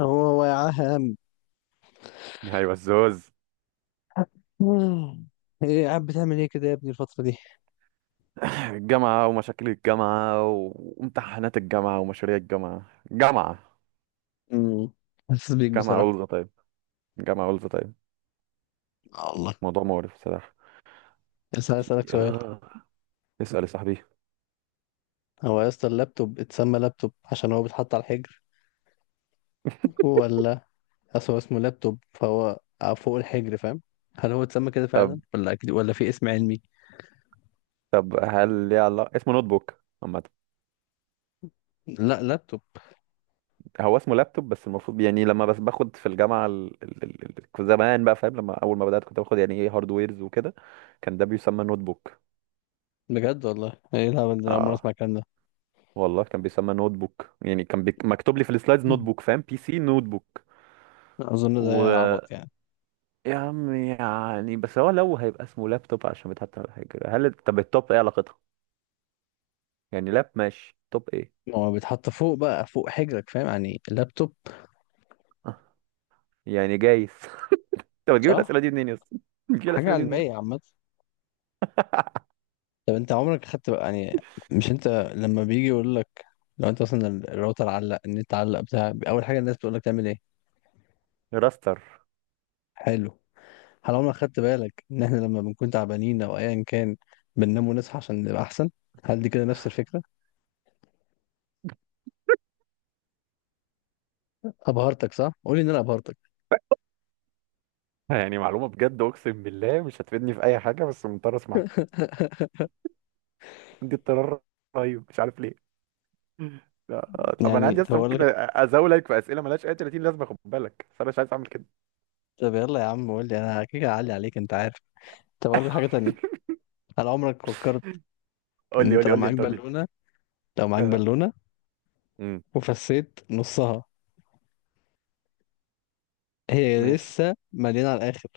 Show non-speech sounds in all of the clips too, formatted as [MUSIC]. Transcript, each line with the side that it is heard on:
left: هو هو يا عم.
right: ايوه الزوز.
left: [LAUGHS] مم. ايه قاعد بتعمل ايه كده يا ابني الفترة دي؟
right: [LAUGHS] الجامعة ومشاكل الجامعة وامتحانات الجامعة ومشاريع الجامعة جامعة
left: امم حاسس بيك
right: جامعة
left: بصراحة.
right: أولز طيب. جامعة أولز طيب
left: الله.
right: موضوع مقرف بصراحة.
left: بس عايز اسألك سؤال.
right: ياه. اسأل يا صاحبي.
left: هو يا اسطى، اللابتوب اتسمى لابتوب عشان هو بيتحط على الحجر، ولا اصل هو اسمه لابتوب فهو فوق الحجر، فاهم؟ هل هو اتسمى كده
right: طب
left: فعلا، ولا أكيد، ولا في اسم علمي؟
right: طب هل ليه علاقة اسمه نوت بوك عامة؟
left: لا، لابتوب.
right: هو اسمه لابتوب، بس المفروض يعني لما باخد في الجامعة كنت زمان بقى فاهم، لما أول ما بدأت كنت باخد يعني ايه هاردويرز وكده، كان ده بيسمى نوت بوك.
left: بجد والله، ايه الهبل ده؟ أنا أول مرة أسمع
right: اه
left: الكلام ده.
right: والله كان بيسمى نوت بوك، يعني مكتوب لي في السلايدز نوت
left: مم.
right: بوك، فاهم، بي سي نوت بوك.
left: أظن
right: و
left: ده عبط يعني.
right: يا عم يعني بس هو لو هيبقى اسمه لابتوب عشان بيتحط على حاجة، هل طب التوب ايه علاقتها؟ يعني لاب ماشي، توب ايه؟
left: ما هو بيتحط فوق بقى، فوق حجرك، فاهم؟ يعني لابتوب،
right: آه، يعني جايز. [LAUGHS] طب تجيب
left: صح؟
right: الأسئلة دي منين يا اسطى؟ بتجيب
left: حاجة
right: الأسئلة دي منين؟
left: علمية عامة. طب انت عمرك خدت بقى يعني، مش انت لما بيجي يقول لك، لو انت مثلا الراوتر علق، النت علق بتاع، اول حاجه الناس بتقول لك تعمل ايه؟
right: راستر.
left: حلو. هل عمرك خدت بالك ان احنا لما بنكون تعبانين او ايا كان بننام ونصحى عشان نبقى احسن؟ هل دي كده نفس الفكره؟ ابهرتك صح، قول لي ان انا ابهرتك.
right: يعني معلومة بجد أقسم بالله مش هتفيدني في أي حاجة، بس مضطر أسمعها، عندي اضطرار رهيب مش عارف ليه. لا، طب أنا
left: يعني
right: عندي
left: طب
right: أصلا
left: اقول
right: ممكن
left: لك،
right: أزاولك في أسئلة ملهاش أي 30 لازمة، خد بالك، بس أنا مش عايز أعمل كده.
left: طب يلا يا عم قول لي، انا كده اعلي عليك، انت عارف. طب اقول لك حاجه تانية. هل عمرك فكرت ان
right: قول لي قول
left: انت
right: لي
left: لو
right: قول لي
left: معاك
right: أنت، قول لي أنت.
left: بالونه، لو معاك
right: آه.
left: بالونه
right: امم
left: وفسيت نصها، هي
right: ماشي.
left: لسه مليانه على الاخر،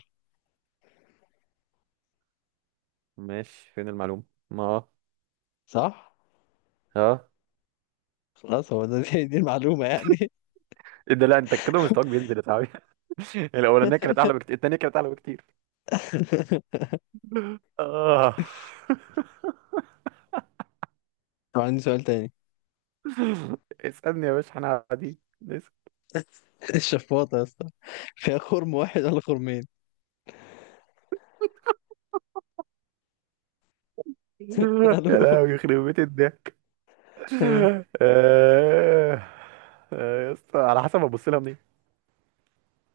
right: ماشي فين المعلومة؟ ما
left: صح؟
right: اه.
left: خلاص هو ده. [LAUGHS] دي المعلومة يعني.
right: ايه ده، لا انت كده مستواك بينزل يا صاحبي. [LAUGHS] الاولانيه كانت اعلى بكتير، التانيه كانت اعلى بكتير.
left: [LAUGHS]
right: اه.
left: طب عندي سؤال تاني.
right: [LAUGHS] اسالني يا باشا احنا قاعدين، اسأل.
left: [LAUGHS] الشفاطة يا اسطى، فيها خرم واحد ولا خرمين؟ [LAUGHS]
right: [LAUGHS] يا
left: قالوا
right: لهوي يخرب بيت الضحك.
left: آه.
right: آه، آه، يا اسطى على حسب ابص لها منين.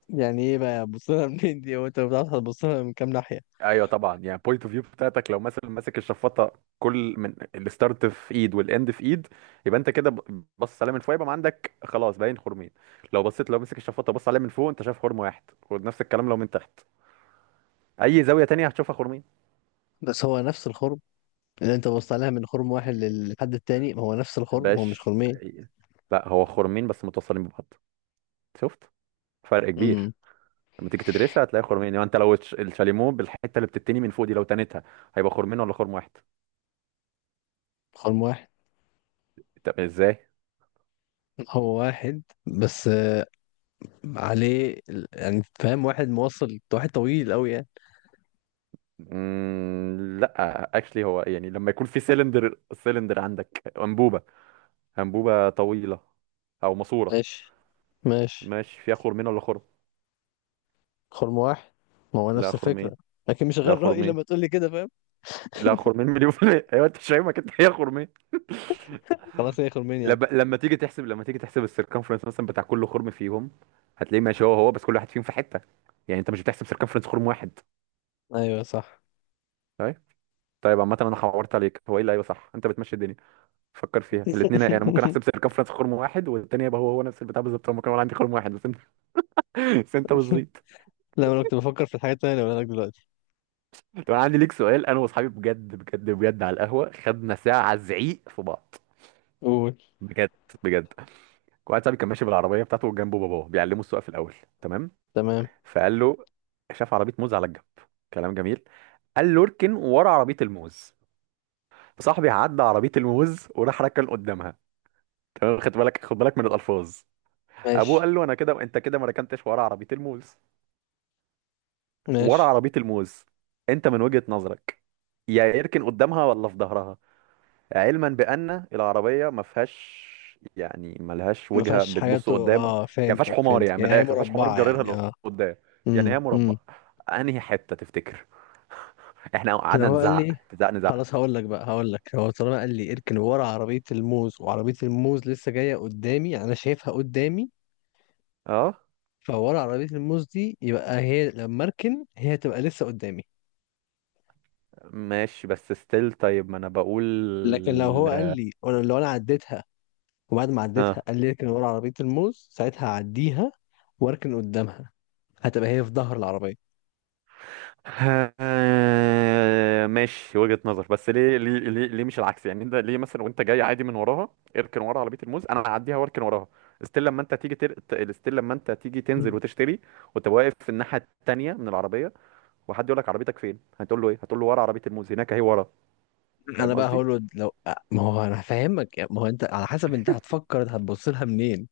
left: يعني ايه بقى بص لها منين دي؟ هو انت بتعرف هتبص لها من كام ناحية؟
right: ايوه طبعا، يعني بوينت اوف فيو بتاعتك، لو مثلا ماسك الشفاطه كل من الستارت في ايد والاند في ايد، يبقى انت كده بص عليها من فوق يبقى ما عندك خلاص باين خرمين. لو بصيت، لو مسك الشفاطه بص عليها من فوق، انت شايف خرم واحد، ونفس الكلام لو من تحت. اي زاويه تانية هتشوفها خرمين.
left: بس هو نفس الخرم، اللي انت بصت عليها من خرم واحد للحد التاني هو نفس الخرم، هو مش
right: باش.
left: خرمين.
right: لا هو خرمين بس متصلين ببعض، شفت فرق
left: امم
right: كبير. لما تيجي تدرسها هتلاقي خرمين، يعني انت لو الشاليمو بالحته اللي بتتني من فوق دي لو تنتها، هيبقى خرمين ولا خرم واحد؟
left: خرم واحد.
right: طب ازاي؟
left: هو واحد بس عليه يعني فاهم، واحد موصل واحد طويل قوي يعني.
right: لا اكشلي، هو يعني لما يكون في سيلندر عندك انبوبه، انبوبه طويله او ماسوره،
left: ماشي ماشي.
right: ماشي، فيها خرمين ولا خرم؟
left: خرم واحد، ما هو
right: لا
left: نفس
right: خرمين.
left: الفكرة. لكن مش
right: لا
left: غير رأيي
right: خرمين
left: لما تقول لي كده، فاهم.
right: لا خرمين مليون في المية، ايوه انت مش فاهمك انت، هي خرمين.
left: خلاص هي خرمين يعني.
right: لما تيجي تحسب السيركمفرنس مثلا بتاع كل خرم فيهم، هتلاقيه ماشي هو هو، بس كل واحد فيهم في حته، يعني انت مش بتحسب سيركمفرنس خرم واحد.
left: ايوه صح.
right: طيب طيب عامه انا حورت عليك، هو ايه اللي ايوه صح، انت بتمشي الدنيا فكر فيها الاثنين.
left: [LAUGHS]
right: انا ممكن احسب سيركمفرنس خرم واحد والتاني يبقى هو هو نفس البتاع بالظبط، هو ممكن اقول عندي خرم واحد، بس انت [LAUGHS] بس انت بتزيط.
left: لا، انا كنت بفكر في الحاجات التانية اللي بقولها لك دلوقتي.
right: طب انا عندي ليك سؤال، انا واصحابي بجد بجد بجد على القهوه خدنا ساعه زعيق في بعض.
left: قول.
right: بجد بجد. واحد صاحبي كان ماشي بالعربيه بتاعته وجنبه باباه بيعلمه السواقه في الاول، تمام؟
left: تمام.
right: فقال له، شاف عربيه موز على الجنب، كلام جميل، قال له اركن ورا عربيه الموز. فصاحبي عدى عربيه الموز وراح ركن قدامها. تمام، خد بالك من الالفاظ. ابوه
left: ماشي
right: قال له انا كده انت كده ما ركنتش ورا عربيه الموز، ورا
left: ماشي.
right: عربيه الموز. انت من وجهه نظرك يا يركن قدامها ولا في ظهرها؟ علما بان العربيه ما فيهاش، يعني ما لهاش
left: ما
right: وجهه
left: فيهاش حاجات
right: بتبص قدام يعني، ما فيهاش
left: فهمتك
right: حمار،
left: فهمتك
right: يعني من
left: يعني، هي
right: الاخر ما فيهاش حمار
left: مربعة يعني،
right: بجررها
left: اه.
right: لقدام، يعني
left: امم
right: هي مربع.
left: امم
right: انهي حته تفتكر؟ احنا
left: لو
right: قعدنا
left: هو قال لي،
right: نزعق.
left: خلاص هقول لك بقى، هقول لك، هو طالما قال لي اركن ورا عربية الموز، وعربية الموز لسه جاية قدامي يعني انا شايفها قدامي،
right: اه
left: فورا عربية الموز دي يبقى هي لما اركن، هي تبقى لسه قدامي.
right: ماشي بس ستيل، طيب ما انا بقول.
left: لكن لو هو قال لي، وانا لو انا عديتها، وبعد ما عديتها
right: اه.
left: قال لي اركن ورا عربية الموز، ساعتها هعديها واركن قدامها، هتبقى هي في ظهر العربية.
right: [LAUGHS] آه، ماشي وجهة نظر، بس ليه مش العكس؟ يعني انت ليه مثلا وانت جاي عادي من وراها، اركن ورا عربية الموز، انا هعديها واركن وراها. ستيل لما انت ستيل لما انت تيجي تنزل
left: مم.
right: وتشتري وتبقى واقف في الناحية التانية من العربية، وحد يقول لك عربيتك فين، هتقول له ايه؟ هتقول له ورا عربية الموز هناك اهي ورا، فاهم
left: انا بقى
right: قصدي؟
left: هقول له، لو ما هو انا هفهمك يعني، ما هو انت على حسب انت هتفكر، انت هتبص لها منين.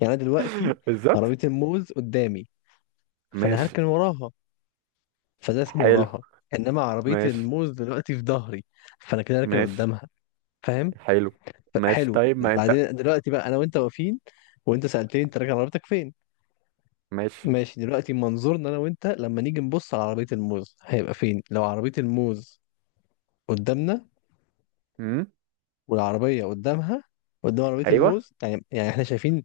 left: يعني انا دلوقتي
right: [LAUGHS] بالظبط.
left: عربية الموز قدامي، فانا
right: ماشي.
left: هركن وراها، فده اسمه
right: حلو.
left: وراها. انما عربية
right: ماشي.
left: الموز دلوقتي في ظهري، فانا كده هركن
right: ماشي.
left: قدامها، فاهم؟
right: حلو. ماشي
left: حلو.
right: طيب ما انت.
left: بعدين دلوقتي بقى انا وانت واقفين، وانت سألتني انت راكن عربيتك فين.
right: ماشي.
left: ماشي، دلوقتي منظورنا انا وانت لما نيجي نبص على عربية الموز، هيبقى فين؟ لو عربية الموز قدامنا
right: امم.
left: والعربية قدامها، قدام عربية
right: ايوه.
left: الموز، يعني احنا شايفين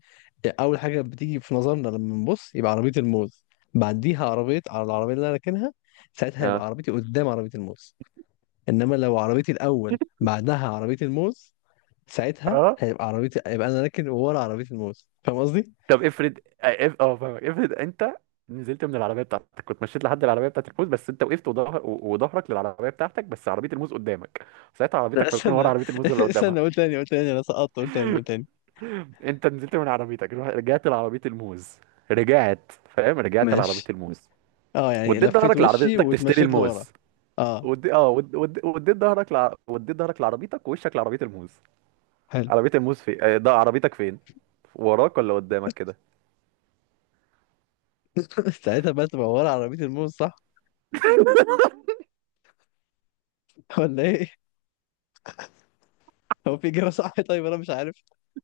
left: اول حاجة بتيجي في نظرنا لما نبص يبقى عربية الموز، بعديها عربية على العربية اللي انا راكنها، ساعتها يبقى
right: اه.
left: عربيتي قدام عربية الموز. انما لو عربيتي الاول
right: [LAUGHS]
left: بعدها عربية الموز، ساعتها
right: اه
left: هيبقى عربيتي، يبقى انا راكن ورا عربية الموز. فاهم قصدي؟
right: طب افرض، آه، اه فاهمك، افرض انت نزلت من العربيه بتاعتك، كنت مشيت لحد العربيه بتاعت الموز، بس انت وقفت وظهرك للعربيه بتاعتك، بس عربيه الموز قدامك، ساعتها
left: لا
right: عربيتك هتكون ورا
left: استنى.
right: عربيه الموز ولا
left: [LAUGHS]
right: قدامها؟
left: استنى، قول تاني قول تاني، انا سقطت، قول تاني قول تاني.
right: انت نزلت من عربيتك، رجعت لعربيه الموز، رجعت فاهم، رجعت لعربيه
left: ماشي.
right: الموز،
left: اه يعني
right: وديت
left: لفيت
right: ظهرك
left: وشي
right: لعربيتك تشتري
left: واتمشيت لورا.
right: الموز.
left: اه،
right: وديت ظهرك لعربيتك ووشك لعربيه الموز،
left: حلو.
right: عربية الموز فين؟ ده عربيتك فين، وراك ولا قدامك كده؟
left: [LAUGHS] ساعتها بقى تبقى ورا عربية الموز، صح؟ [LAUGHS] ولا ايه؟ هو في إجابة صح؟ [LAUGHS] طيب انا مش عارف.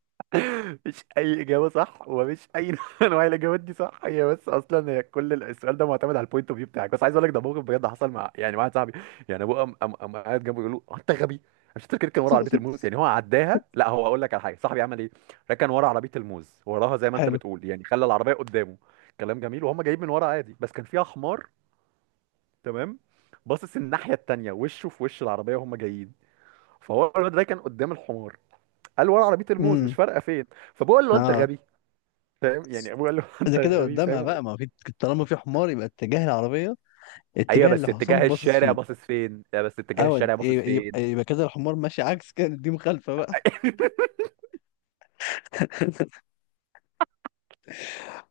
right: [LAUGHS] مفيش اي اجابه صح، ومفيش اي [LAUGHS] نوع من انواع الاجابات دي صح، هي بس اصلا هي كل السؤال ده معتمد على البوينت اوف فيو بتاعك. بس عايز اقول لك ده موقف بجد حصل مع مع واحد صاحبي، يعني ابوه قام قام قام قاعد جنبه يقول له "هو انت غبي، مش تركن كان ورا عربيه
left: [LAUGHS]
right: الموز، يعني هو عداها. لا هو اقول لك على حاجه، صاحبي عمل ايه، ركن ورا عربيه الموز وراها زي ما انت
left: حلو.
right: بتقول، يعني خلى العربيه قدامه، كلام جميل، وهم جايين من ورا عادي، بس كان فيها حمار، تمام، باصص الناحيه التانيه، وشه في وش العربيه وهم جايين، فهو الواد ده كان قدام الحمار، قال ورا عربيه الموز مش
left: امم
right: فارقه فين، فبقول له انت
left: اه،
right: غبي، فاهم، يعني ابوه قال له
left: ده
right: انت
left: كده
right: غبي،
left: قدامها
right: فاهم.
left: بقى، ما هو في، طالما في حمار يبقى اتجاه العربية،
right: ايوه
left: اتجاه اللي
right: بس
left: حسام
right: اتجاه
left: باصص
right: الشارع
left: فيه.
right: باصص فين، لا بس اتجاه
left: او
right: الشارع باصص
left: يبقى
right: فين
left: يبقى كده الحمار ماشي عكس، كده دي مخالفة بقى. [LAUGHS]
right: [LAUGHS]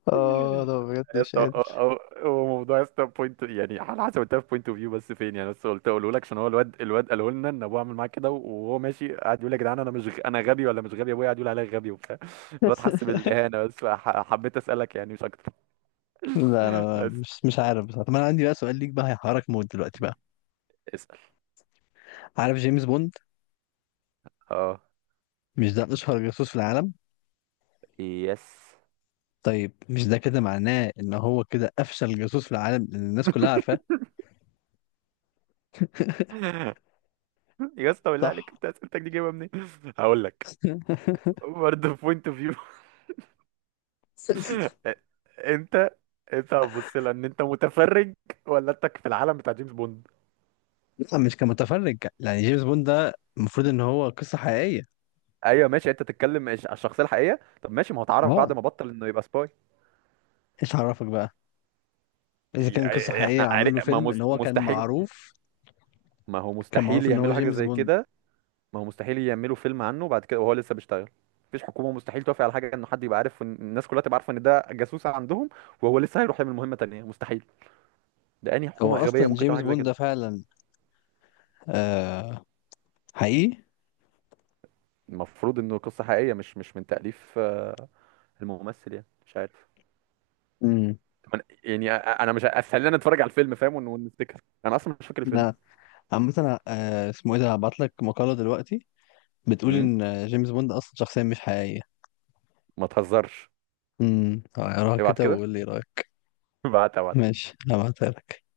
left: اه ده بجد
right: يا
left: مش
right: اسطى
left: قادر.
right: هو موضوع يا اسطى بوينت، يعني على حسب انت في بوينت اوف فيو بس فين، يعني بس قلت اقوله لك عشان هو الواد قاله لنا ان ابوه عامل معاه كده، وهو ماشي قاعد يقول يا جدعان انا مش غ- انا غبي ولا مش غبي؟ ابويا قاعد يقول عليا غبي وبتاع، الواد حس
left: [LAUGHS]
right: بالاهانه، بس حبيت اسالك يعني مش اكتر.
left: لا
right: [LAUGHS]
left: انا
right: بس.
left: مش عارف بصراحة. طب انا عندي بقى سؤال ليك بقى، هيحرك موت دلوقتي بقى.
right: اسال.
left: عارف جيمس بوند؟
right: اه.
left: مش ده اشهر جاسوس في العالم؟
right: يس.
left: طيب مش ده كده معناه ان هو كده افشل جاسوس في العالم لان الناس كلها عارفاه؟
right: [LAUGHS] يا اسطى بالله
left: صح؟
right: عليك انت اسئلتك دي جايبها منين؟ [LAUGHS] هقول لك،
left: [LAUGHS]
right: برضه بوينت اوف فيو. [LAUGHS] انت، انت هتبص لها ان انت متفرج ولا انت في العالم بتاع جيمس بوند؟
left: لا، مش كمتفرج. يعني جيمس بوند ده المفروض ان هو قصة حقيقية.
right: ايوه ماشي انت تتكلم على الشخصيه الحقيقيه. طب ماشي ما هو اتعرف بعد
left: اه.
right: ما بطل انه يبقى سباي،
left: ايش عرفك بقى؟ اذا كان قصة
right: يعني احنا
left: حقيقية عملوا
right: عارف
left: له
right: ما
left: فيلم ان
right: مست-
left: هو كان
right: مستحيل،
left: معروف؟
right: ما هو
left: كان
right: مستحيل
left: معروف ان هو
right: يعملوا حاجه
left: جيمس
right: زي
left: بوند.
right: كده، ما هو مستحيل يعملوا فيلم عنه بعد كده وهو لسه بيشتغل، مفيش حكومه، مستحيل توافق على حاجه انه حد يبقى عارف الناس كلها تبقى عارفه ان ده جاسوس عندهم وهو لسه هيروح يعمل مهمه تانية، مستحيل، ده انهي
left: هو
right: حكومه غبيه
left: اصلا
right: ممكن تعمل
left: جيمس
right: حاجه زي
left: بوند
right: كده؟
left: ده فعلا آه حقيقي.
right: المفروض انه قصه حقيقيه مش من تاليف آه، الممثل، يعني مش عارف.
left: امم
right: طب انا مش ه- خلينا نتفرج على الفيلم فاهم ونفتكر، انا اصلا مش فاكر الفيلم.
left: ده عامة، اسمه ايه ده، هبعت لك مقالة دلوقتي بتقول
right: امم.
left: ان جيمس بوند اصلا شخصية مش حقيقية.
right: ما تهزرش.
left: اقراها
right: ابعت
left: كده
right: كده.
left: وقول لي رأيك.
right: [LAUGHS] ابعت.
left: ماشي، هبعتها لك.